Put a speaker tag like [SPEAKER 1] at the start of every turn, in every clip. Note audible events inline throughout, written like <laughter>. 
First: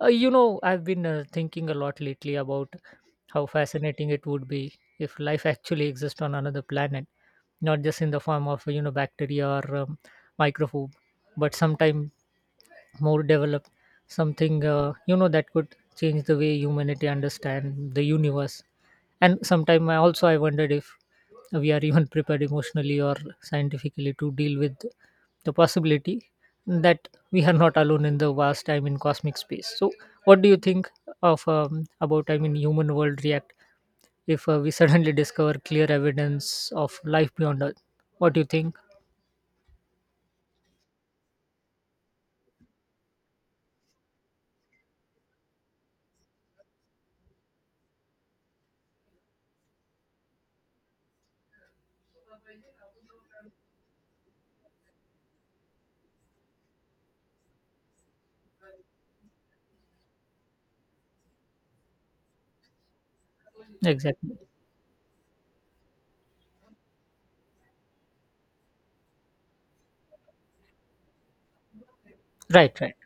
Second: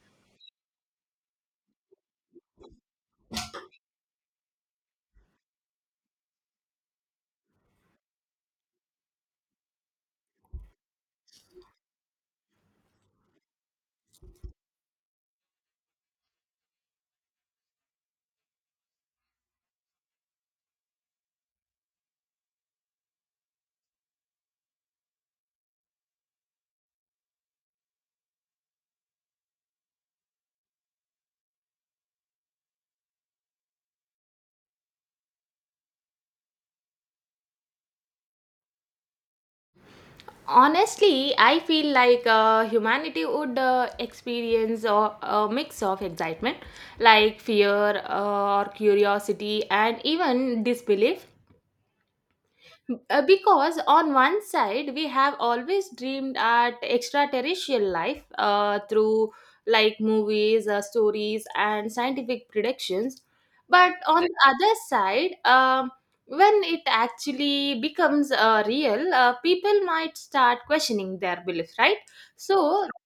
[SPEAKER 1] I've been thinking a lot lately about how fascinating it would be if life actually exists on another planet, not just in the form of bacteria or microfood, but sometime more developed, something that could change the way humanity understand the universe. And sometime I also I wondered if we are even <laughs> prepared emotionally or scientifically to deal with the possibility that we are not alone in the vast time in cosmic space. So what do you think of about I mean human world react if we <laughs> suddenly discover clear evidence of life beyond earth? What do you think?
[SPEAKER 2] Honestly, I feel like humanity would experience a mix of excitement, like fear or curiosity, and even disbelief. Because on one side we have always dreamed at extraterrestrial life through like movies, stories and scientific predictions, but on the
[SPEAKER 1] Exactly.
[SPEAKER 2] other side, when it actually becomes real, people might start questioning their belief, right?
[SPEAKER 1] Right,
[SPEAKER 2] So,
[SPEAKER 1] right.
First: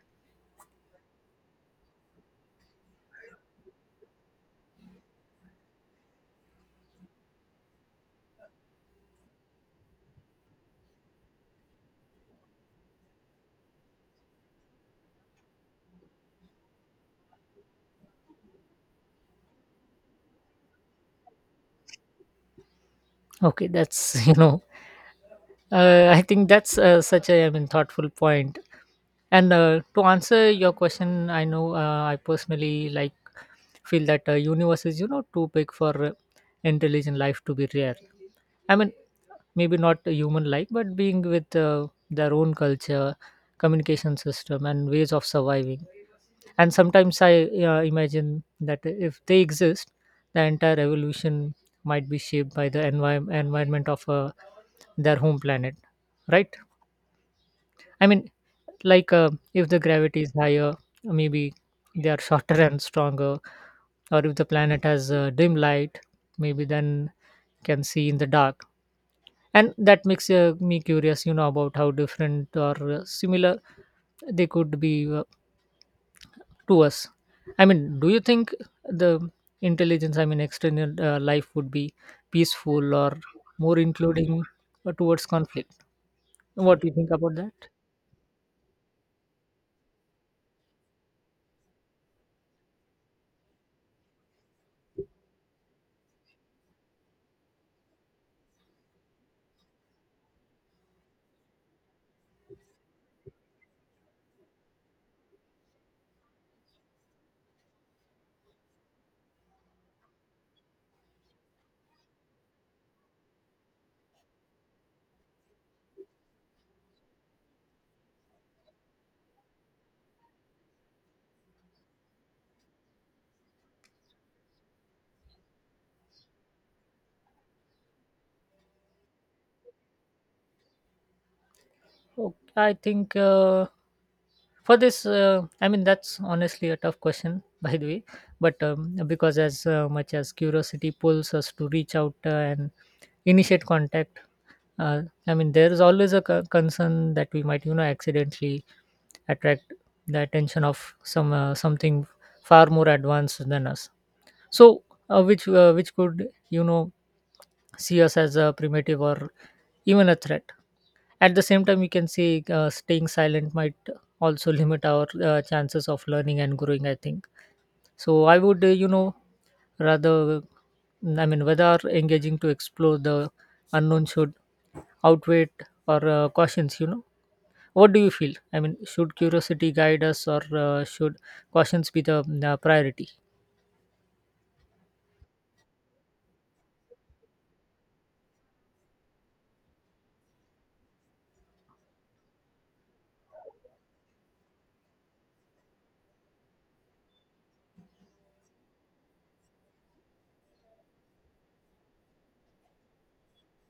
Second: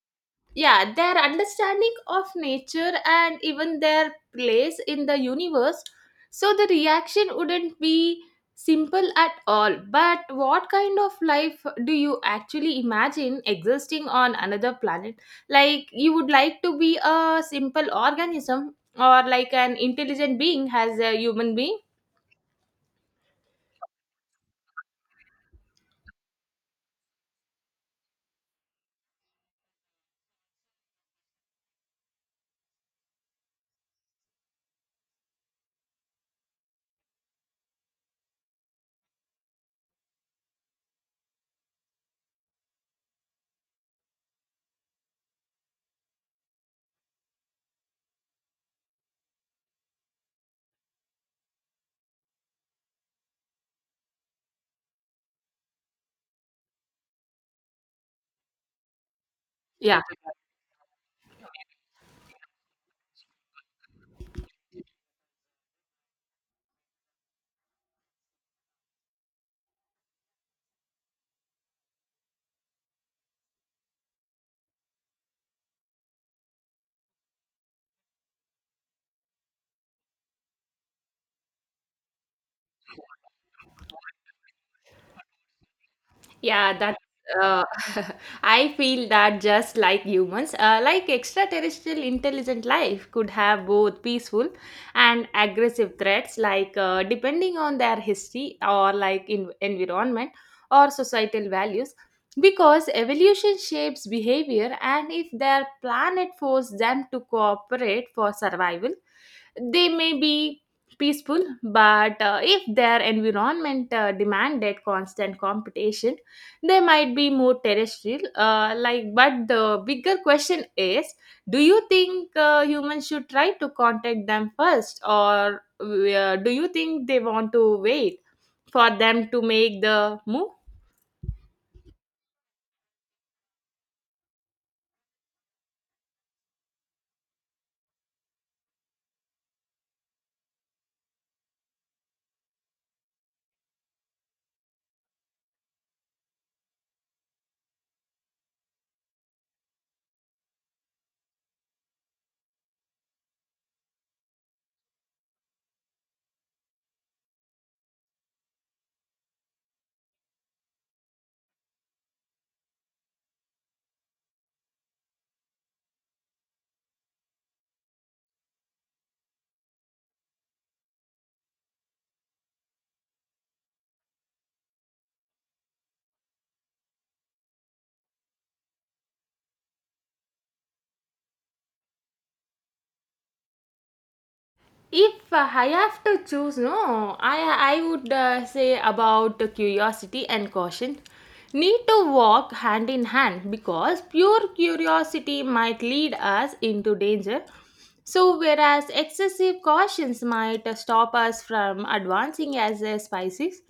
[SPEAKER 2] yeah, their understanding of nature and even their place in the universe. So the reaction wouldn't be simple at all, but what kind of life do you actually imagine existing on another planet? Like, you would like to be a simple organism or like an intelligent being as a human being?
[SPEAKER 1] okay that's <laughs> I think that's such a, I mean, thoughtful point. And to answer your question, I know I personally like feel that universe is too big for intelligent life to be rare. I mean, maybe not human like, but being with their own culture, communication system, and ways of surviving. And sometimes I imagine that if they exist, the entire evolution might be shaped by the environment of their home planet, right? I mean, like if the
[SPEAKER 2] Yeah.
[SPEAKER 1] gravity is higher, maybe they are shorter <laughs> and stronger, or if the planet has dim light, maybe then can see in the dark. And that makes me curious, you know, about how different or similar they could be to us. I mean, do you think the intelligence, I mean, external life would be peaceful or more including towards conflict?
[SPEAKER 2] Yeah,
[SPEAKER 1] What do you
[SPEAKER 2] that's
[SPEAKER 1] think about that?
[SPEAKER 2] uh, <laughs> I feel that just like humans, like extraterrestrial intelligent life could have both peaceful and aggressive threats, like depending on their history or like in environment or societal values, because evolution shapes behavior, and if their planet forced them to cooperate for survival, they may be peaceful, but if their environment demanded constant competition, they might be more terrestrial, like. But the bigger question is, do you think humans should try to contact them first, or do you think they want to wait for them to make the move?
[SPEAKER 1] Okay, I think. For this , I mean, that's honestly a tough question <laughs> by the way, but because as much as curiosity pulls us to reach out and initiate contact, I mean, there is always a concern that we might accidentally attract the attention of something far more advanced than us. So which could see us as a primitive or even a threat. At the same time, we can say staying silent might also limit our chances of learning and growing, I think. So I would, rather, I mean, whether engaging to explore the unknown should outweigh or cautions, What do you feel? I mean, should curiosity guide us or should cautions be the priority?
[SPEAKER 2] If I have to choose, no, I would say about curiosity and caution need to walk hand in hand, because pure curiosity might lead us into danger, so whereas excessive cautions might stop us from advancing as a species.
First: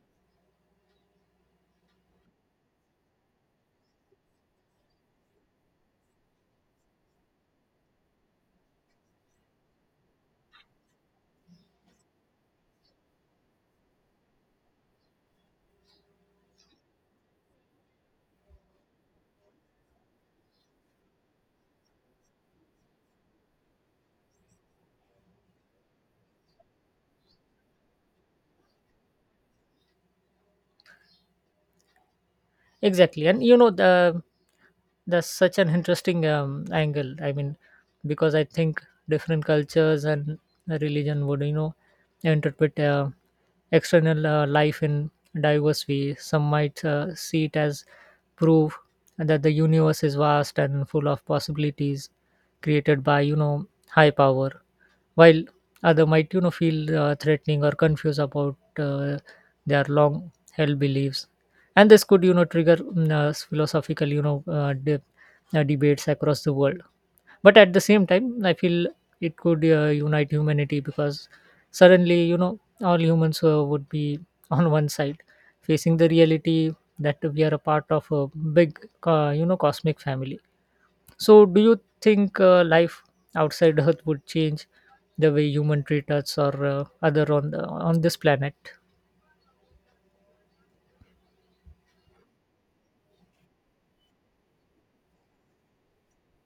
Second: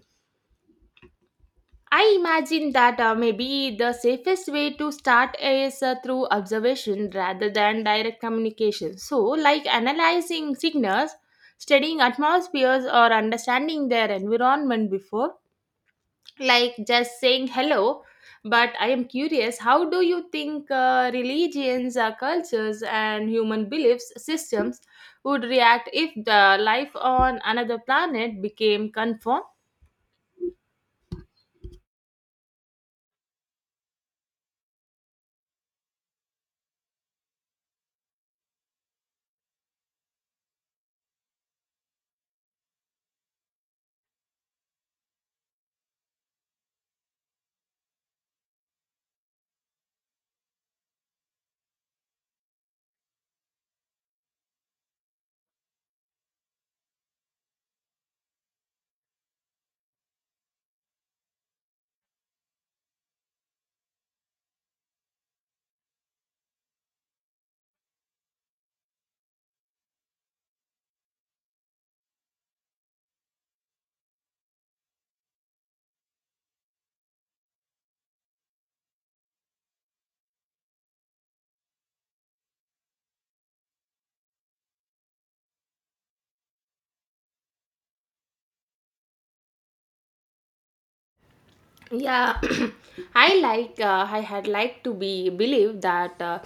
[SPEAKER 2] I imagine that maybe the safest way to start is through observation rather than direct communication. So, like analyzing signals, studying atmospheres, or understanding their environment before, like just saying hello. But I am curious, how do you think religions, cultures, and human beliefs systems would react if the life on another planet became confirmed?
[SPEAKER 1] Exactly. And you know the that's such an interesting angle. I mean, because I think different cultures and religion would interpret external life in diverse ways. Some might see it as proof that the universe is vast and full of possibilities created by high power, while other might feel threatening or confused about their long held beliefs. And this could trigger philosophical debates across the world. But at the same time I feel it could unite humanity because suddenly all humans would be <laughs> on one side facing the reality that we are a part of a big cosmic family. So, do you think life outside Earth would change the way human treat us or other on on this planet?
[SPEAKER 2] Yeah, <clears throat> I like, I had liked to be believe that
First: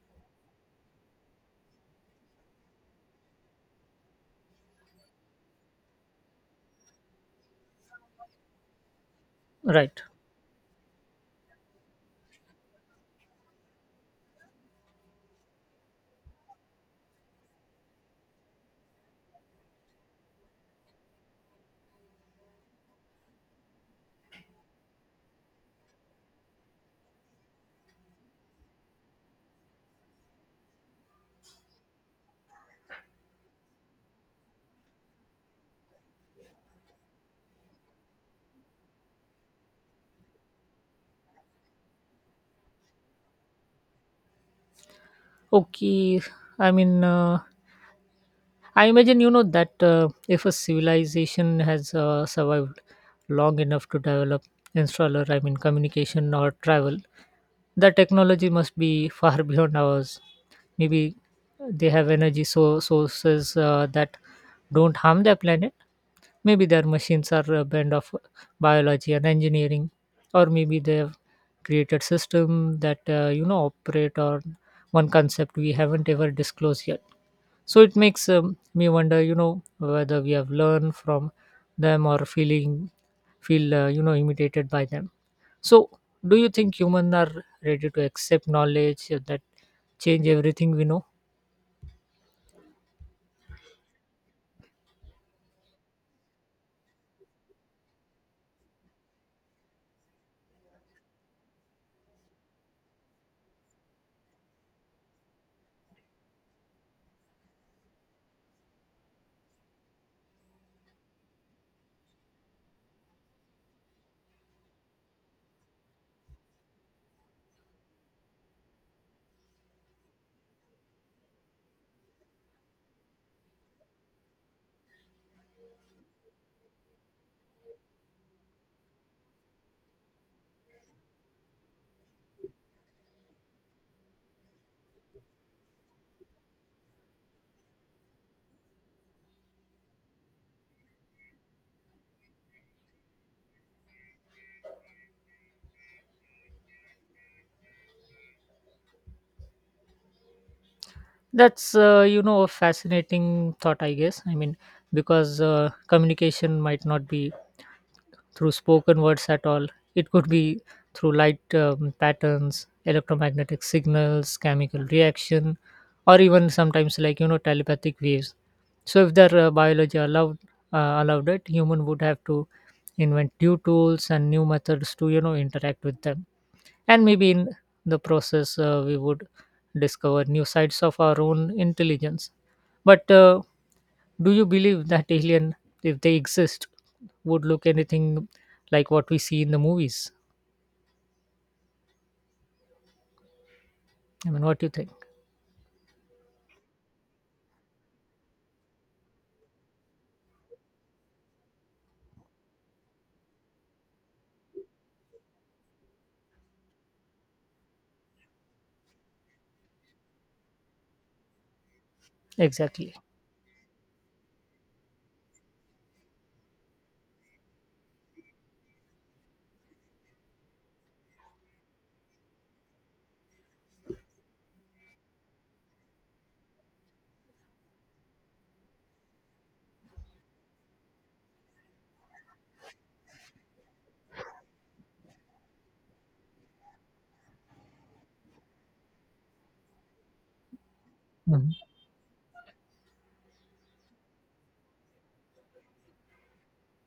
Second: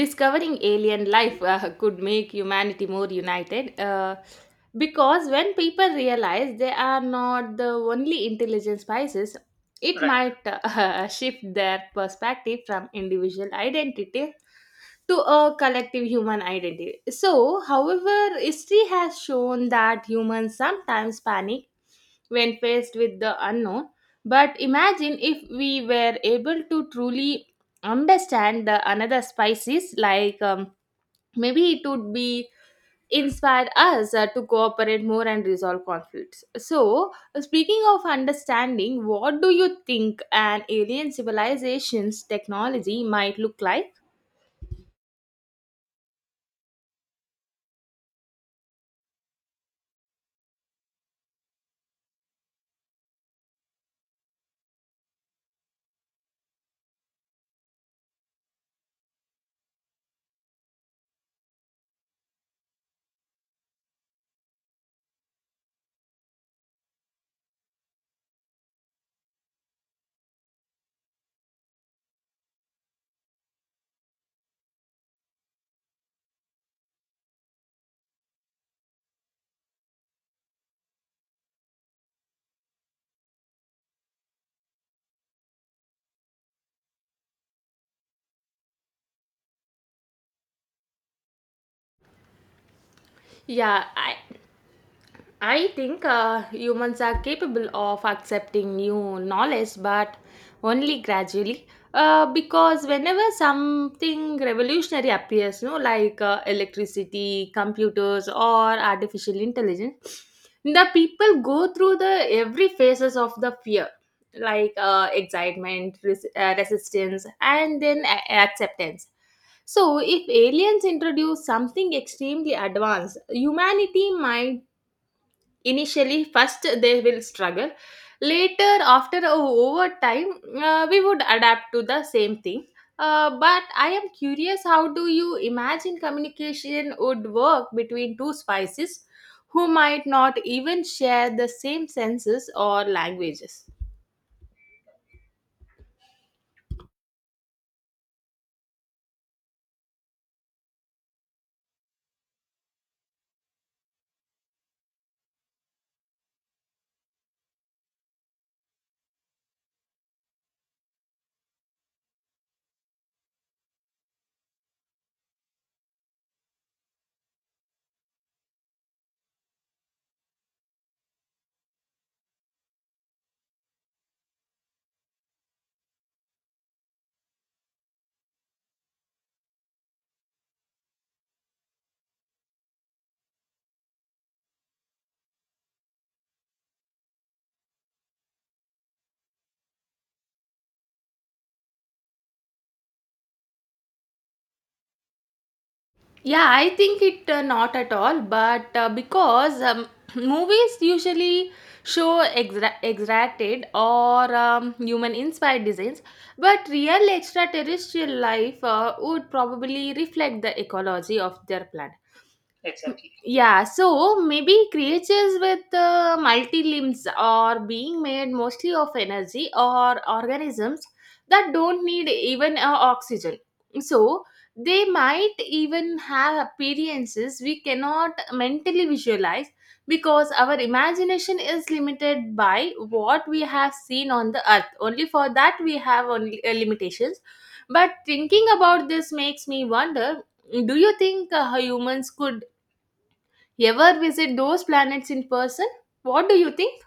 [SPEAKER 2] discovering alien life <laughs> could make humanity more united, because when people realize they are not the only intelligent species, it,
[SPEAKER 1] Right.
[SPEAKER 2] right, might <laughs> shift their perspective from individual identity to a collective human identity. So, however, history has shown that humans sometimes panic when faced with the unknown. But imagine if we were able to truly understand the another species, like, maybe it would be inspired us to cooperate more and resolve conflicts. So, speaking of understanding, what do you think an alien civilization's technology might look like?
[SPEAKER 1] Okay. I mean, I imagine that if a civilization has survived long enough to develop installer, I mean, communication or travel, the technology must be far <laughs> beyond ours. Maybe they have energy so sources that don't harm their planet. Maybe their machines are a blend of biology and engineering, or maybe they've created system that operate on one concept we haven't ever disclosed yet. So it makes me wonder, you know, whether we have learned from them or feel, imitated by them. So do you think humans are ready to accept knowledge that change everything we know?
[SPEAKER 2] Yeah, I think humans are capable of accepting new knowledge, but only gradually. Because whenever something revolutionary appears, no, like electricity, computers, or artificial intelligence, the people go through the every phases of the fear, like excitement, resistance, and then acceptance. So, if aliens introduce something extremely advanced, humanity might. Initially, first they will struggle. Later, after over time, we would adapt to the same thing. But I am curious, how do you imagine communication would work between two spices who might not even share the same senses or languages?
[SPEAKER 1] That's a fascinating thought, I guess. I mean, because communication might not be through spoken words at all. It could be through light patterns, electromagnetic signals, chemical reaction, or even sometimes like telepathic waves. So if their biology allowed allowed it, human would have to invent new tools and new methods to interact with them, and maybe in the process we would discover new sides of our own intelligence. But do you believe that alien, if they exist, would look anything like what we see in the movies? I mean, what do you think?
[SPEAKER 2] Yeah, I think it not at all, but because <clears throat> movies usually show extracted or human inspired designs, but real extraterrestrial life would probably reflect the ecology of their planet.
[SPEAKER 1] Exactly.
[SPEAKER 2] Exactly. Yeah, so maybe creatures with multi limbs are being made mostly of energy or organisms that don't need even oxygen. So they might even have appearances we cannot mentally visualize because our imagination is limited by what we have seen on the earth. Only for that we have only limitations. But thinking about this makes me wonder, do you think
[SPEAKER 1] Mhm.
[SPEAKER 2] humans could ever visit those planets in person? What do you think?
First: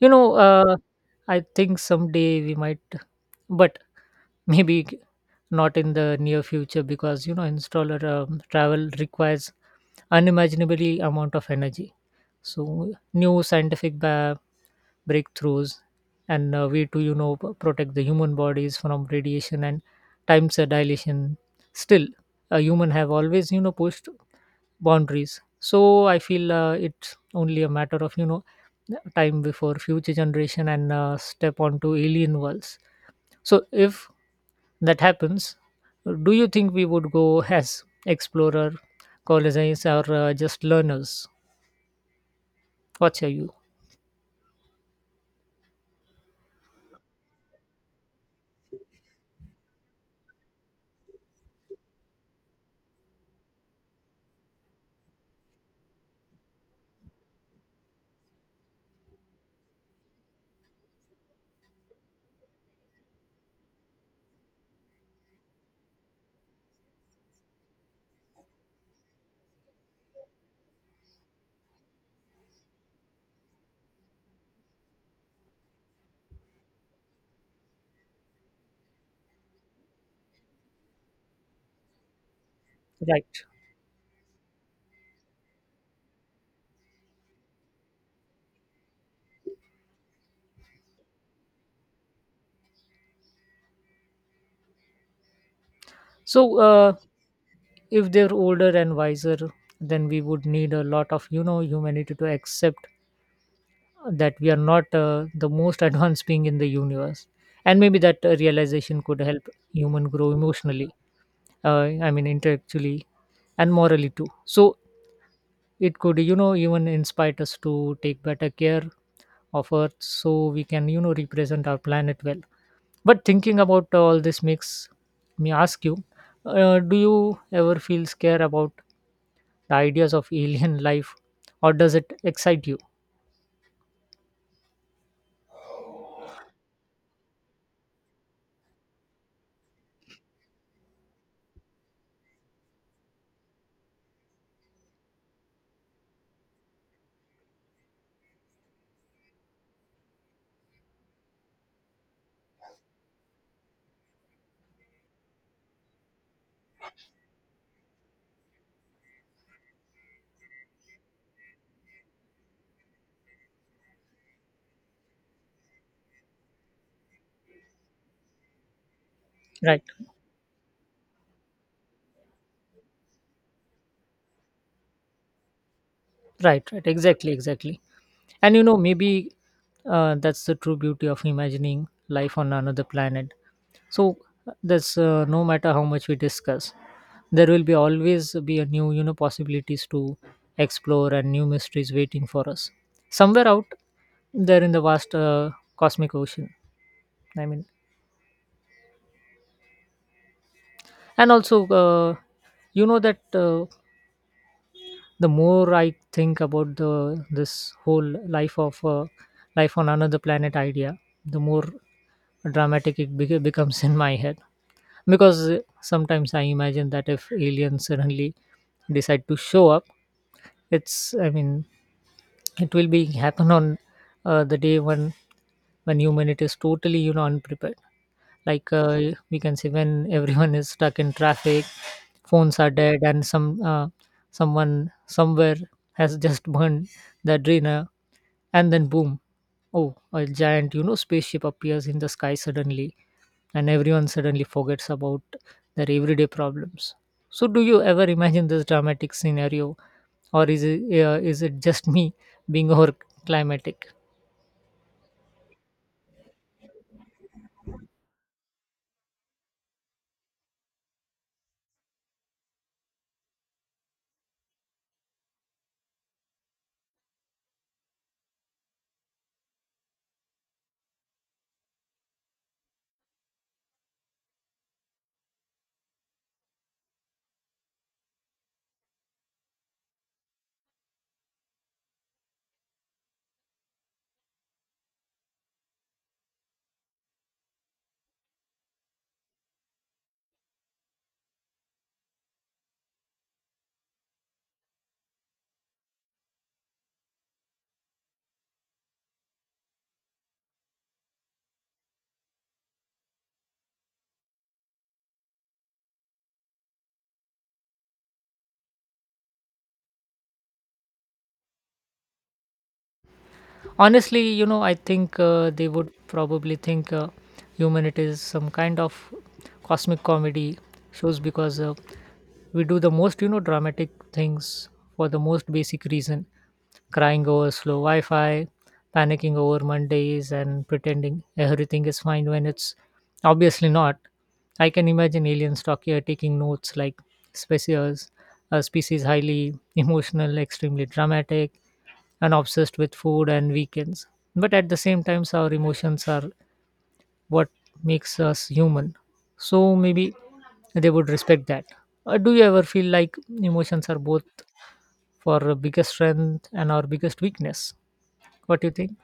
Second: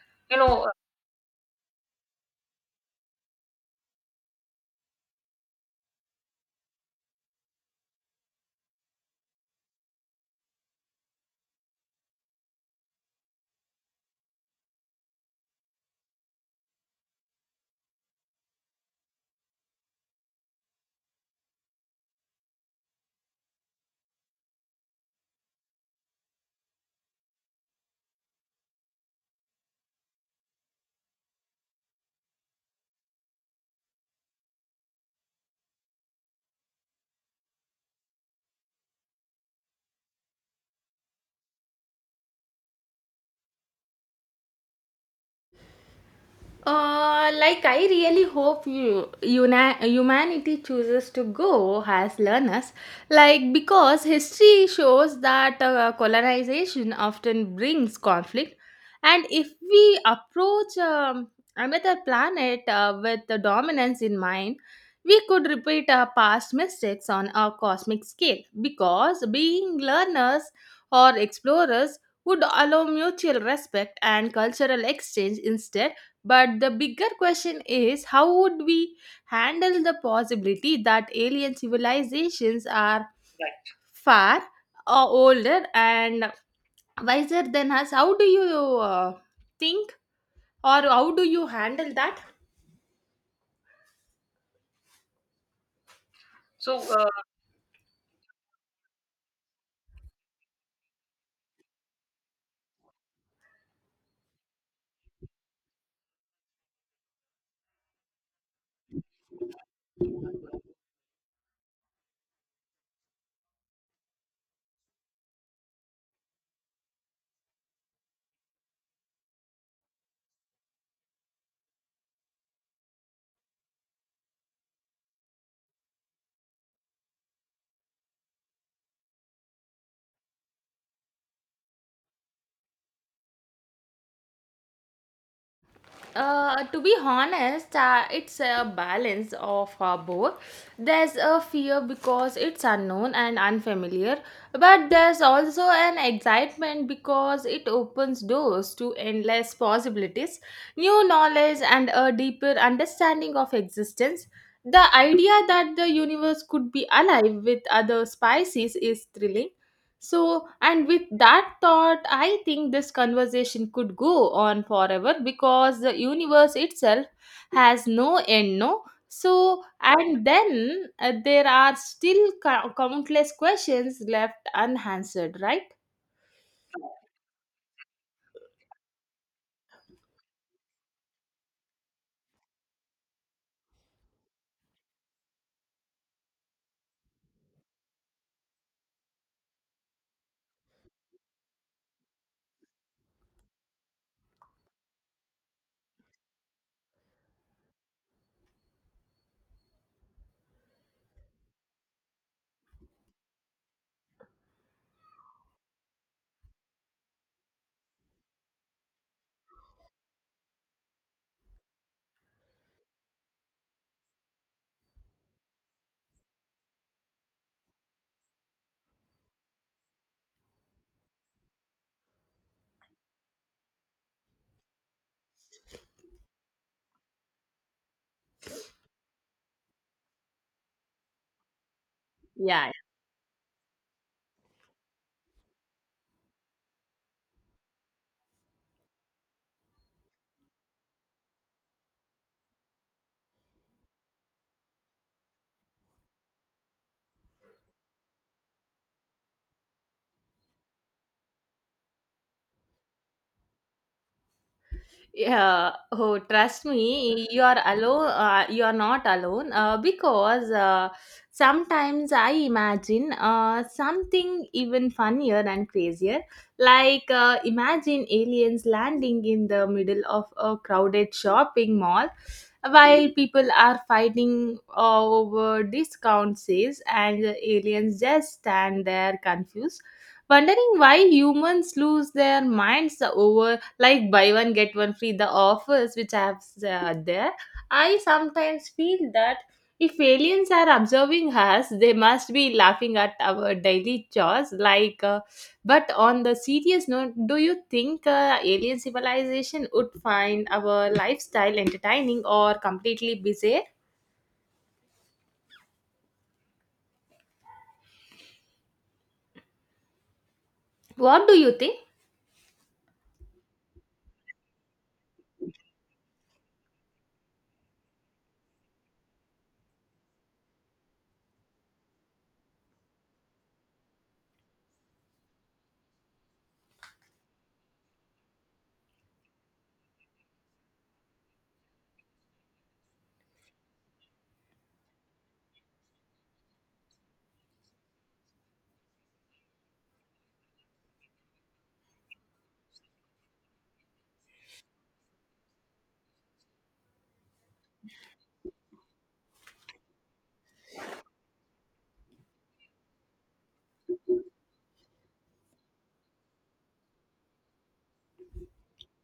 [SPEAKER 1] you know
[SPEAKER 2] You know.
[SPEAKER 1] uh, I think someday we might, but maybe not in the near future, because installer travel requires unimaginably amount of energy. So new scientific breakthroughs and a way to protect the human bodies from radiation and time dilation. Still, a human have always pushed boundaries, so I feel it's only a matter of time before future generation and step onto alien worlds. So if that happens, do you think we would go as explorer, colonizers, or just learners? What's your you
[SPEAKER 2] Like, I really hope you, humanity chooses to go as learners, like because history shows that colonization often brings conflict, and if we approach, another planet with the dominance in mind, we could repeat our past mistakes on a cosmic scale. Because being learners or explorers would allow mutual respect and cultural exchange instead. But the bigger question is, how would we handle the possibility that alien civilizations are,
[SPEAKER 1] Right.
[SPEAKER 2] right, far older and wiser than us? How do you uh, think, or how do you handle that?
[SPEAKER 1] So
[SPEAKER 2] So,
[SPEAKER 1] if they're older and wiser, then we would need a lot of humanity to accept that we are not the most <laughs> advanced being in the universe. And maybe that realization could help human grow emotionally, I mean, intellectually and morally too. So it could even inspire us to take better care of earth, so we can represent our planet well. But thinking about all this makes me ask you, do you ever feel scared about the ideas of alien <laughs> life, or does it excite you?
[SPEAKER 2] To be honest, it's a balance of both. There's a fear because it's unknown and unfamiliar, but there's also an excitement because it opens doors to endless possibilities, new knowledge, and a deeper understanding of existence. The idea that the universe could be alive with other species is thrilling. So, and with that thought, I think this conversation could go on forever because the universe itself has no end, no? So,
[SPEAKER 1] Right,
[SPEAKER 2] and then there are still countless questions left unanswered, right?
[SPEAKER 1] right, right. Exactly, exactly. And maybe that's the true beauty of imagining life on another planet. So that's no matter how much we discuss, there will be always be a new possibilities to explore and new mysteries waiting for us somewhere out there in the vast cosmic ocean. I mean, and also you know that uh, the more I think about the this whole life of uh, life on another planet idea, the more dramatic it becomes <laughs> in my head. Because sometimes I imagine that if aliens suddenly decide to show up, it's I mean it will be happen on the day when humanity is totally unprepared. Like we can see when everyone is stuck in traffic, phones
[SPEAKER 2] Yeah.
[SPEAKER 1] are dead, and someone somewhere has just burned the adrena, and then boom, oh, a giant spaceship appears in the sky suddenly, and everyone suddenly forgets about their everyday problems. So do you ever imagine this dramatic scenario, or is it just me being <laughs> over climatic?
[SPEAKER 2] Yeah, oh, trust me, you are alone. You are not alone because sometimes I imagine something even funnier and crazier. Like, imagine aliens landing in the middle of a crowded shopping mall while people are fighting over discount sales, and the aliens just stand there confused, wondering why humans lose their minds over like buy one get one free the offers which apps are there. I sometimes feel that if aliens are observing us they must be laughing at our daily chores, like, but on the serious note, do you think alien civilization would find our lifestyle entertaining or completely bizarre? What do you think?
[SPEAKER 1] Honestly, I think they would probably think humanity is some kind of cosmic comedy shows. Because we do the most dramatic things for the most basic reason: crying over slow wi-fi, panicking over mondays, and pretending everything is fine when it's obviously not. I can imagine aliens talking taking notes like: species a species highly <laughs> emotional, extremely dramatic, and obsessed with food and weekends. But at the same time, our emotions are what makes us human. So maybe they would respect that. Do you ever feel like emotions are both our biggest strength and our biggest weakness? What do you think?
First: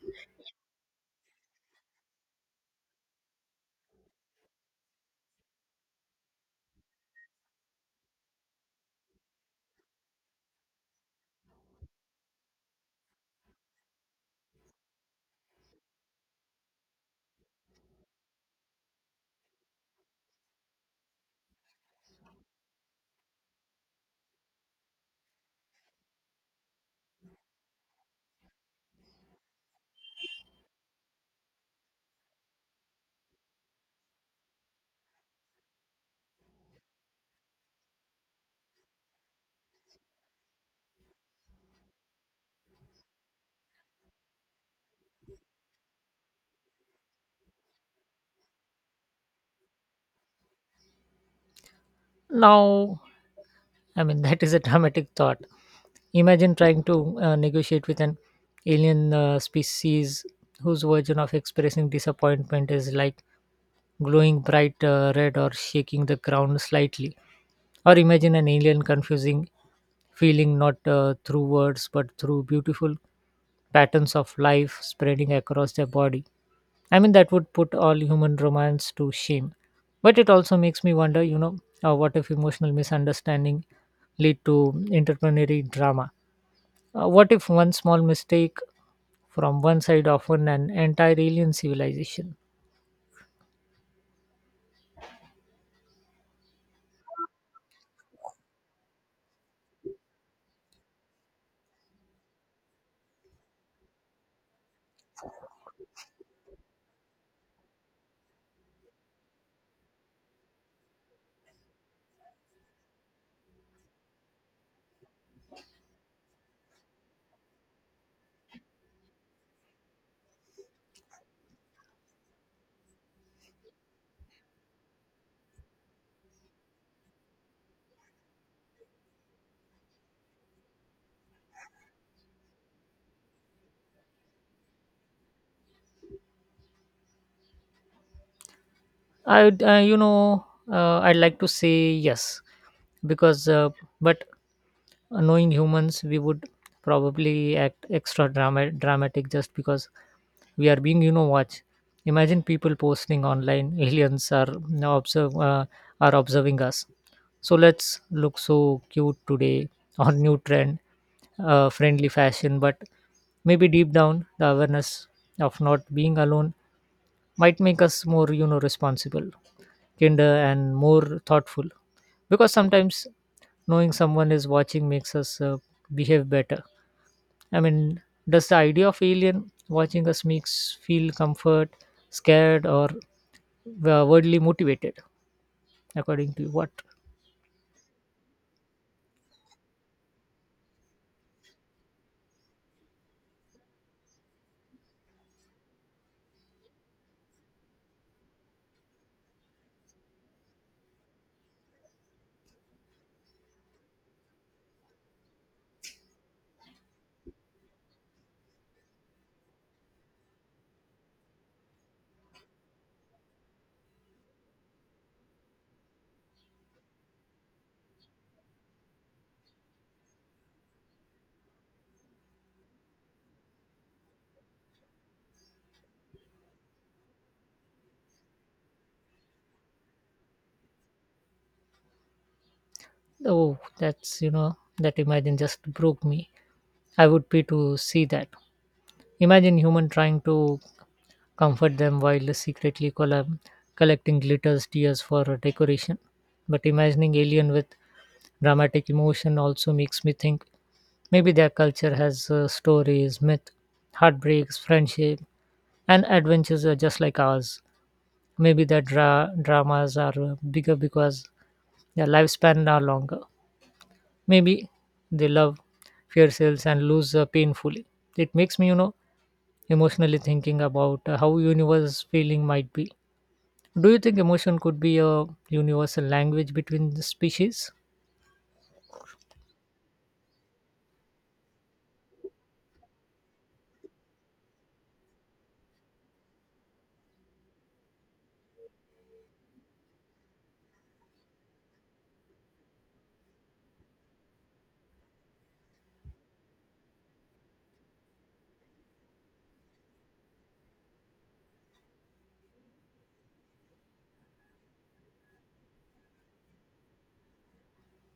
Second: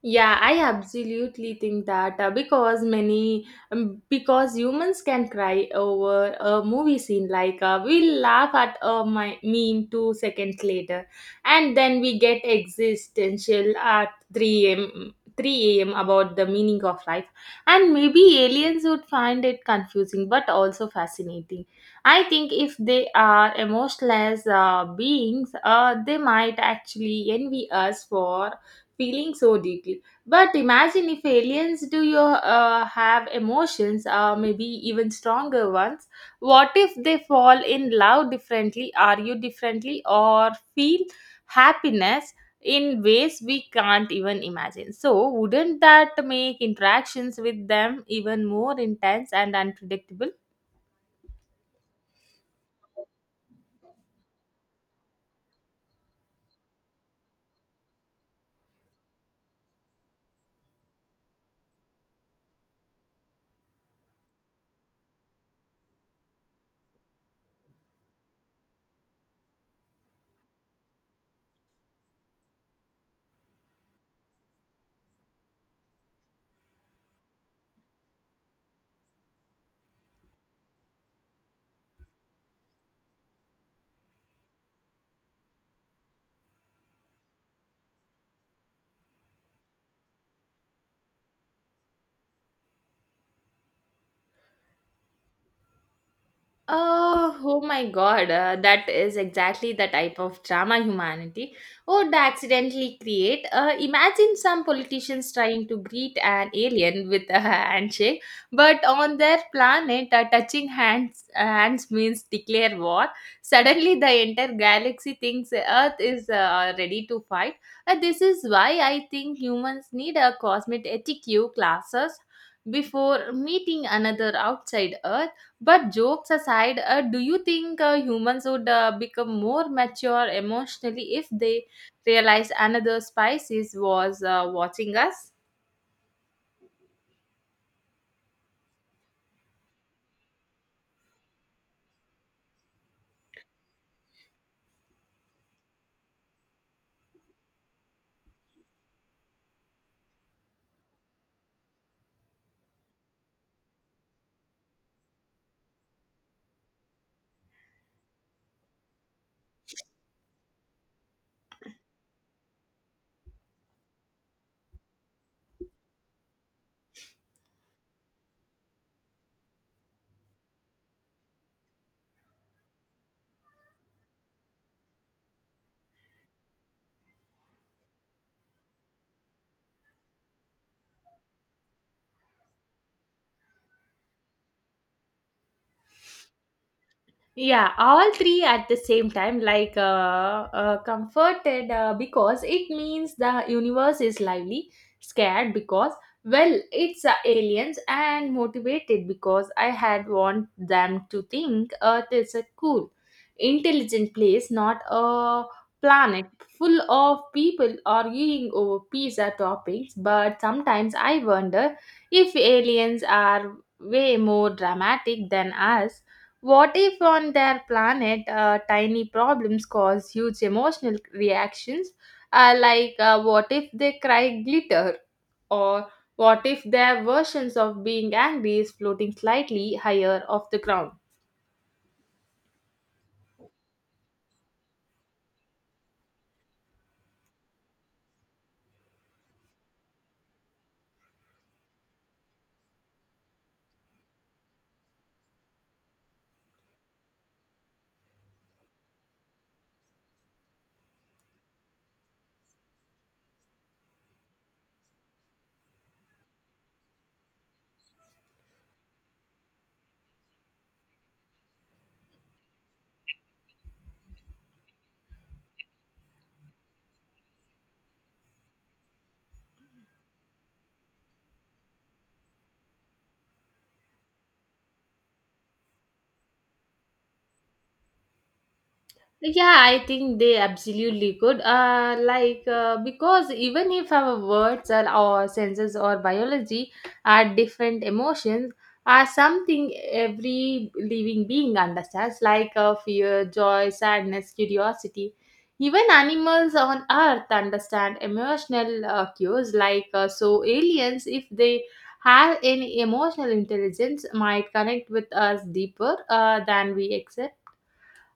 [SPEAKER 2] Yeah, I absolutely think that because many, because humans can cry over a movie scene, like we laugh at a meme 2 seconds later, and then we get existential at 3 a.m. 3 a.m. about the meaning of life, and maybe aliens would find it confusing but also fascinating. I think if they are emotionless beings, they might actually envy us for feeling so deeply. But imagine if aliens do you have emotions, maybe even stronger ones. What if they fall in love differently, argue differently, or feel happiness in ways we can't even imagine? So, wouldn't that make interactions with them even more intense and unpredictable?
[SPEAKER 1] Now, I mean, <laughs> that is a dramatic thought. Imagine trying to negotiate with an alien species whose version of expressing disappointment is like glowing bright red or shaking the ground slightly. Or imagine an alien confusing feeling not through words but through beautiful patterns of life spreading across their body. I mean, that would put all human romance to shame. But it also makes me wonder, you know, what if emotional misunderstanding lead to interplanetary drama? What if one small mistake from one side often an entire alien civilization?
[SPEAKER 2] Oh, oh my God, that is exactly the type of drama humanity would accidentally create. Imagine some politicians trying to greet an alien with a handshake, but on their planet, touching hands means declare war. Suddenly, the entire galaxy thinks Earth is ready to fight. This is why I think humans need a cosmic etiquette classes before meeting another outside Earth. But jokes aside, do you think humans would become more mature emotionally if they realized another species was watching us?
[SPEAKER 1] I, would, I'd like to say yes because, but knowing humans, we would probably act extra dramatic just because we are being, you know, watched. Imagine people posting online, <laughs> aliens are now observe are observing us. So let's look so cute today, <laughs> or new trend, friendly fashion. But maybe deep down, the awareness of not being alone might make us more, you know, responsible, kinder and more thoughtful. Because sometimes knowing someone is watching makes us behave better. I mean, does the idea of alien watching us makes feel comfort, scared, or worldly motivated, according to you? What?
[SPEAKER 2] Yeah, all three at the same time, like, comforted, because it means the universe is lively, scared because well it's aliens, and motivated because I had want them to think earth is a cool intelligent place, not a planet full of people arguing over pizza toppings. But sometimes I wonder, if aliens are way more dramatic than us, what if on their planet tiny problems cause huge emotional reactions? Like, what if they cry glitter? Or what if their versions of being angry is floating slightly higher off the ground?
[SPEAKER 1] Oh, that's you know that imagine just broke me. I would pay to see that. Imagine human trying to comfort them while collecting glitters tears for decoration. But imagining alien with dramatic emotion also makes me think maybe their culture has stories, myth, heartbreaks, friendship, and adventures are just like ours. Maybe their dramas are bigger because their lifespan are longer. Maybe they love fierce sales and lose painfully. It makes me emotionally thinking about how universe feeling might be. Do you think emotion could be a universal language between the species?
[SPEAKER 2] Yeah, I think they absolutely could. Like because even if our words or our senses or biology are different, emotions are something every living being understands, like fear, joy, sadness, curiosity. Even animals on Earth understand emotional cues, like, so aliens, if they have any emotional intelligence, might connect with us deeper than we accept.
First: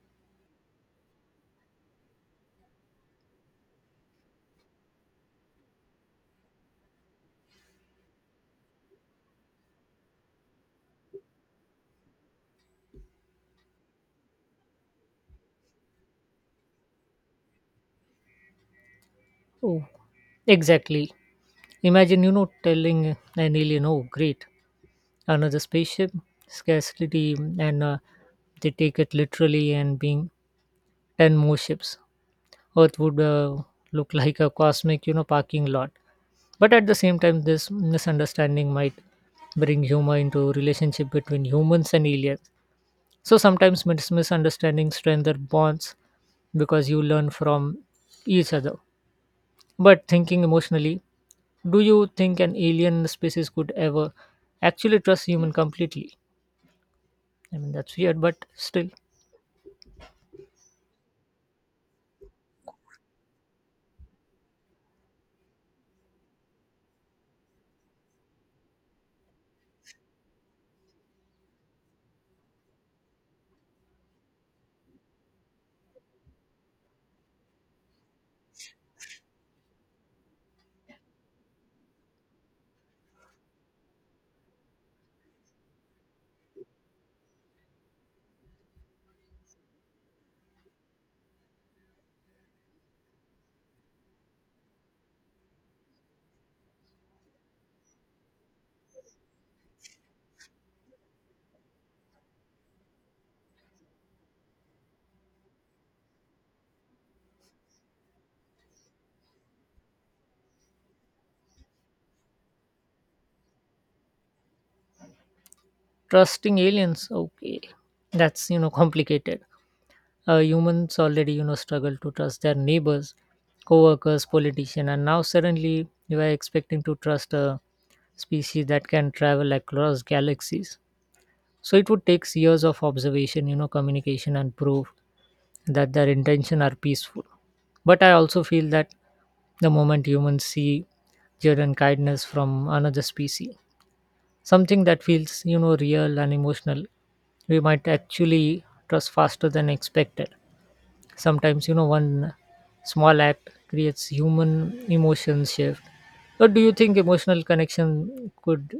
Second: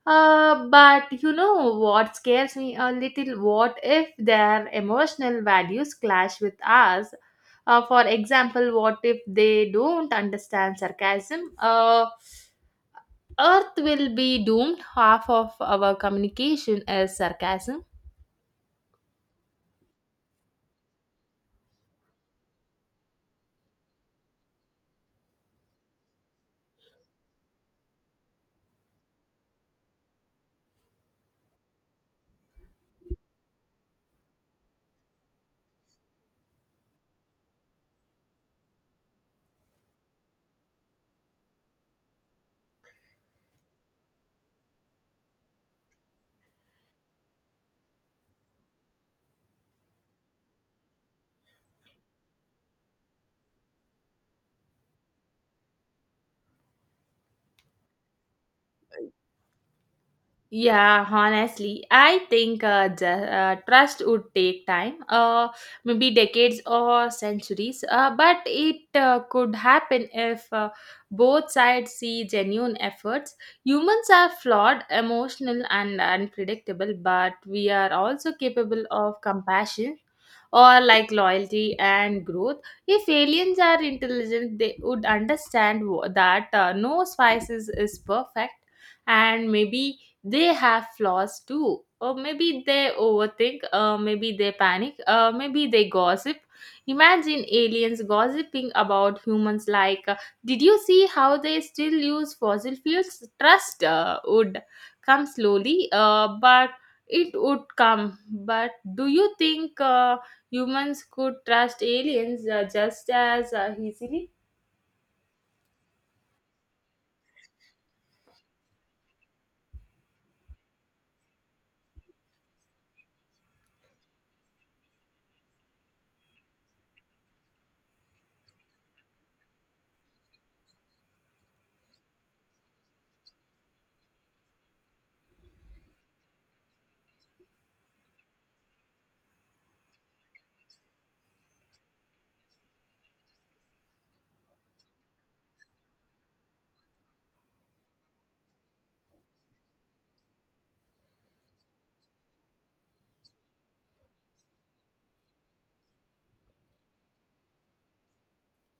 [SPEAKER 2] But you know what scares me a little? What if their emotional values clash with ours? For example, what if they don't understand sarcasm? Earth will be doomed. Half of our communication is sarcasm.
[SPEAKER 1] Oh, exactly. Imagine telling an alien, oh, great, another spaceship, scarcity, and they take it literally and being 10 more ships. Earth would look like a cosmic parking lot. But at the same time, this misunderstanding might bring humor into relationship between humans and aliens. So sometimes misunderstandings strengthen bonds because you learn from each other. But thinking emotionally, do you think an alien species could ever actually trust human completely? I mean, that's weird, but still,
[SPEAKER 2] Yeah, honestly, I think trust would take time, maybe decades or centuries, but it could happen if both sides see genuine efforts. Humans are flawed, emotional, and unpredictable, but we are also capable of compassion or like loyalty and growth. If aliens are intelligent, they would understand that no spices is perfect, and maybe they have flaws too, or maybe they overthink, maybe they panic, maybe they gossip. Imagine aliens gossiping about humans like, did you see how they still use fossil fuels? Trust would come slowly, but it would come. But do you think humans could trust aliens just as easily?
[SPEAKER 1] trusting aliens, okay, that's <laughs> complicated. Humans already struggle to trust their neighbors, co-workers, politician, and now suddenly you are expecting to trust a species that can travel across galaxies. So it would take years of observation, communication and proof that their intention are peaceful. But I also feel that the moment humans see genuine kindness from another species, something that feels real and emotional, we might actually trust faster than expected. Sometimes one small act creates human emotion shift. But do you think emotional connection could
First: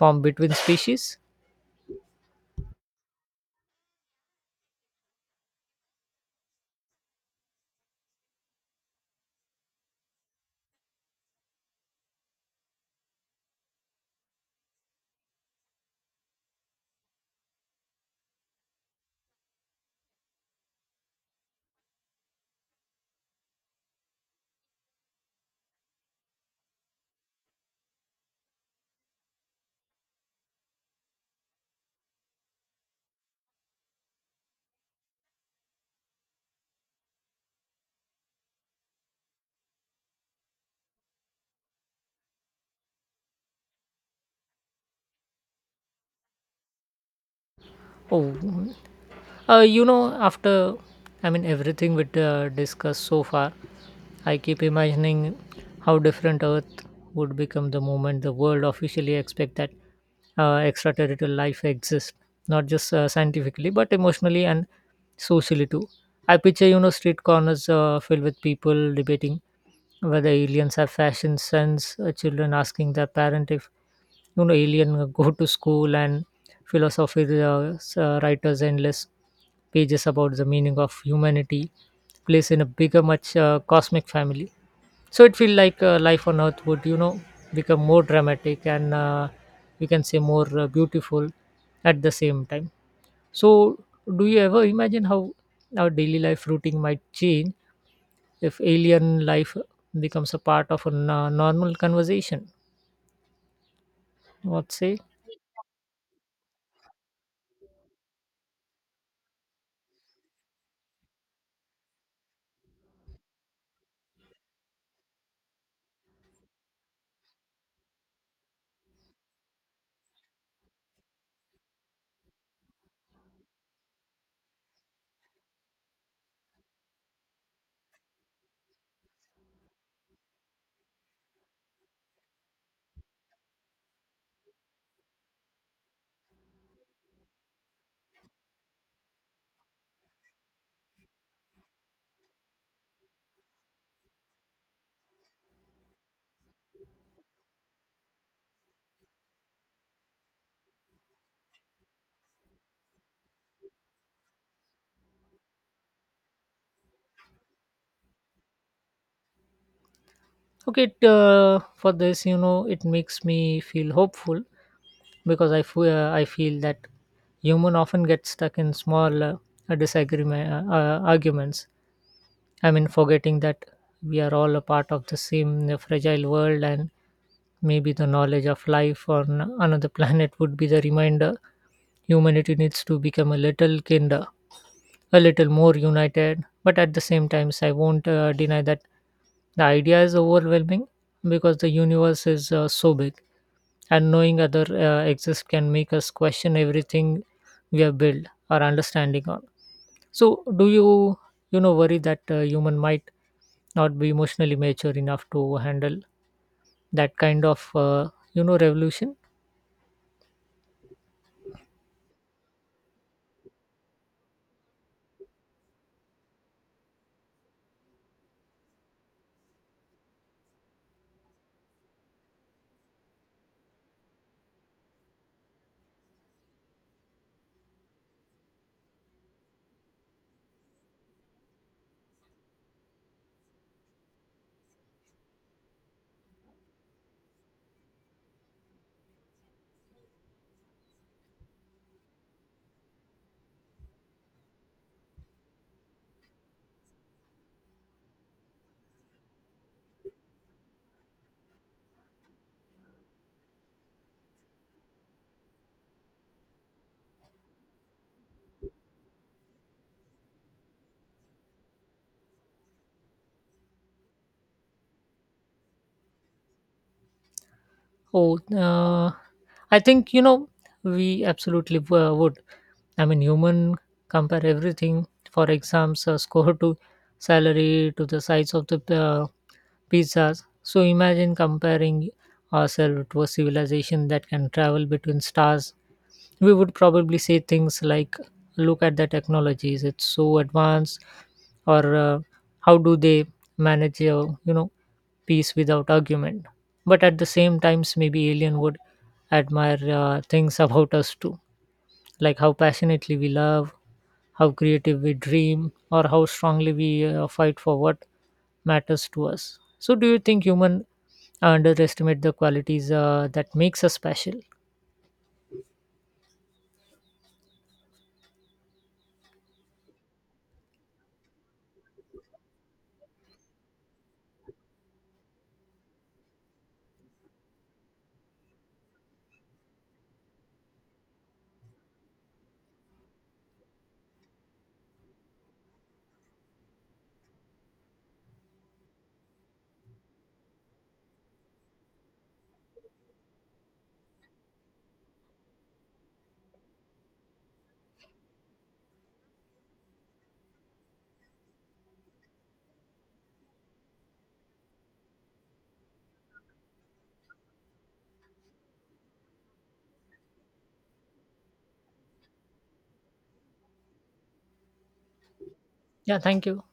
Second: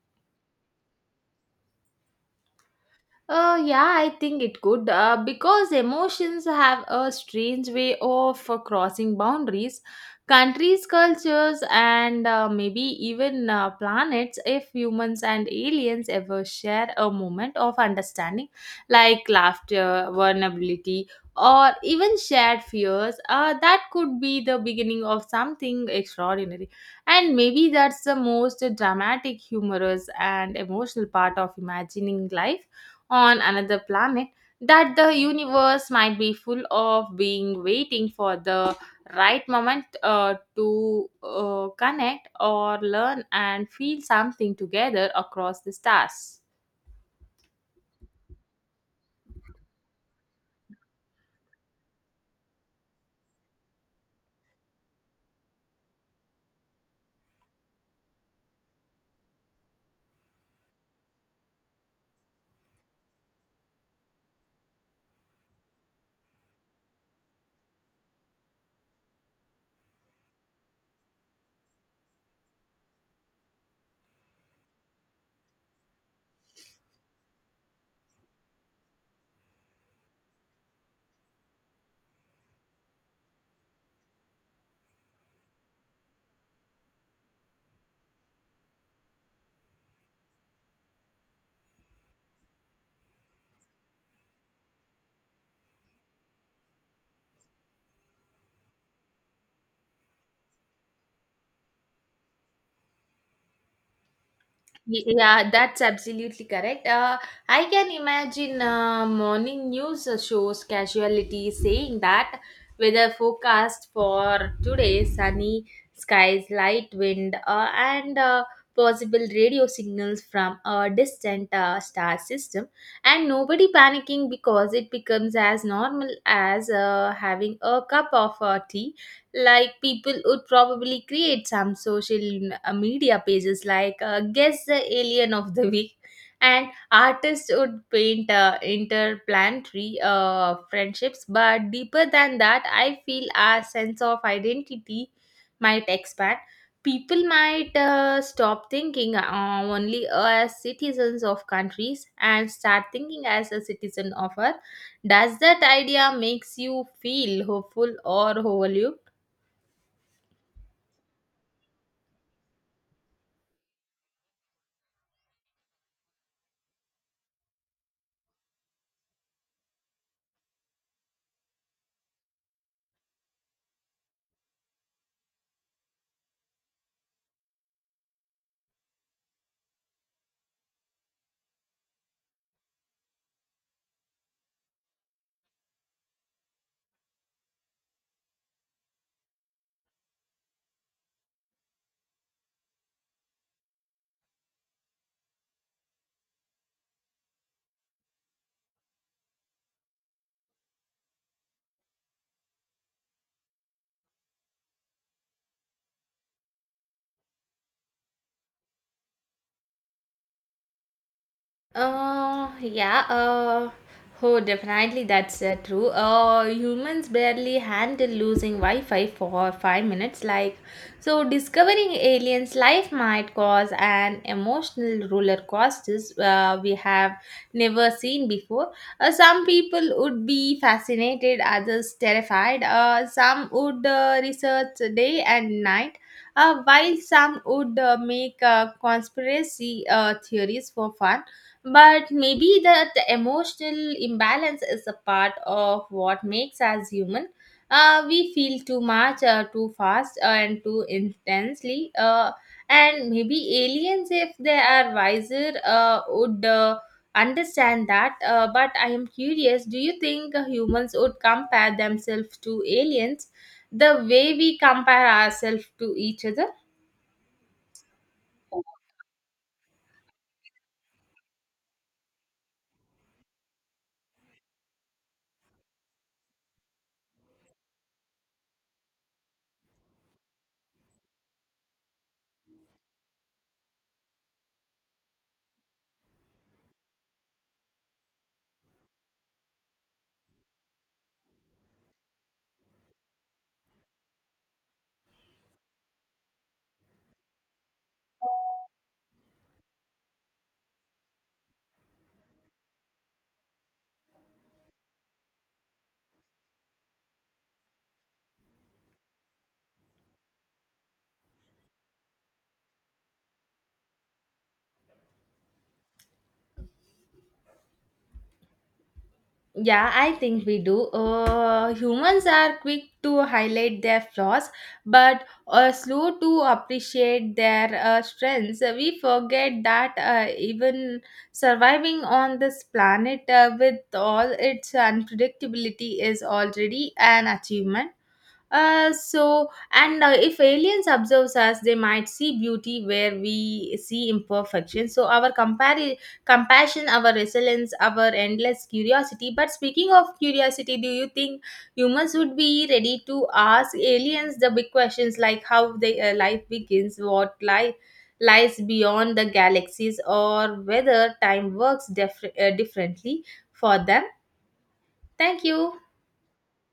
[SPEAKER 1] form between species?
[SPEAKER 2] Yeah, I think it could because emotions have a strange way of crossing boundaries, countries, cultures, and maybe even planets. If humans and aliens ever share a moment of understanding, like laughter, vulnerability, or even shared fears, that could be the beginning of something extraordinary, and maybe that's the most dramatic, humorous, and emotional part of imagining life on another planet, that the universe might be full of being waiting for the right moment to connect or learn and feel something together across the stars.
[SPEAKER 1] Oh. After I mean everything we discussed so far, I keep imagining how different Earth would become the moment the world officially expect that extraterrestrial life exists, not just scientifically but emotionally and socially too. I picture street corners filled with people debating whether aliens have fashion sense, children asking their parent if alien go to school, and philosophy writers endless pages about the meaning of humanity place in a bigger much cosmic family. So it feels like life on earth would become more dramatic and, we can say, more beautiful at the same time. So do you ever imagine how our daily life routine might change if alien life becomes a part of a normal conversation? What say?
[SPEAKER 2] Yeah, that's absolutely correct. I can imagine morning news shows casualty saying that weather forecast for today, sunny skies, light wind, and possible radio signals from a distant star system, and nobody panicking because it becomes as normal as having a cup of tea. Like people would probably create some social media pages like, guess the alien of the week, and artists would paint interplanetary friendships. But deeper than that, I feel our sense of identity might expand. People might stop thinking only as citizens of countries and start thinking as a citizen of earth. Does that idea makes you feel hopeful or overwhelmed?
[SPEAKER 1] Okay, for this, it makes me feel hopeful because I feel that human often get stuck in small disagreement, arguments. I mean, forgetting that we are all a part of the same fragile world, and maybe the knowledge of life on another <laughs> planet would be the reminder humanity needs to become a little kinder, a little more united. But at the same times, I won't deny that the idea is overwhelming because the universe is so big, and knowing other exists can make us question everything we have built our understanding on. So, do you you know worry that human might not be emotionally mature enough to handle that kind of revolution?
[SPEAKER 2] Yeah, oh, definitely that's true. Humans barely handle losing Wi Fi for 5 minutes, like, so discovering aliens' life might cause an emotional roller coaster we have never seen before. Some people would be fascinated, others terrified, some would research day and night. While some would make conspiracy theories for fun, but maybe the emotional imbalance is a part of what makes us human. We feel too much, too fast, and too intensely. And maybe aliens, if they are wiser, would understand that. But I am curious, do you think humans would compare themselves to aliens the way we compare ourselves to each other?
[SPEAKER 1] Oh, uh, I think we absolutely would. I mean, human compare everything, for exams, score to salary to the size of the pizzas. So imagine comparing ourselves to a civilization that can travel between stars. We would probably say things like, "Look at the technologies; it's so advanced," or "How do they manage, peace without argument?" But at the same times, maybe alien would admire things about us too, like how passionately we love, how creative we dream, or how strongly we fight for what matters to us. So do you think human underestimate the qualities that makes us special?
[SPEAKER 2] Yeah, I think we do. Humans are quick to highlight their flaws, but slow to appreciate their strengths. We forget that even surviving on this planet with all its unpredictability is already an achievement. So, and if aliens observes us, they might see beauty where we see imperfection. So, our compassion, our resilience, our endless curiosity. But speaking of curiosity, do you think humans would be ready to ask aliens the big questions like how their life begins, what life lies beyond the galaxies, or whether time works differently for them? Thank you.
[SPEAKER 1] Yeah, thank you.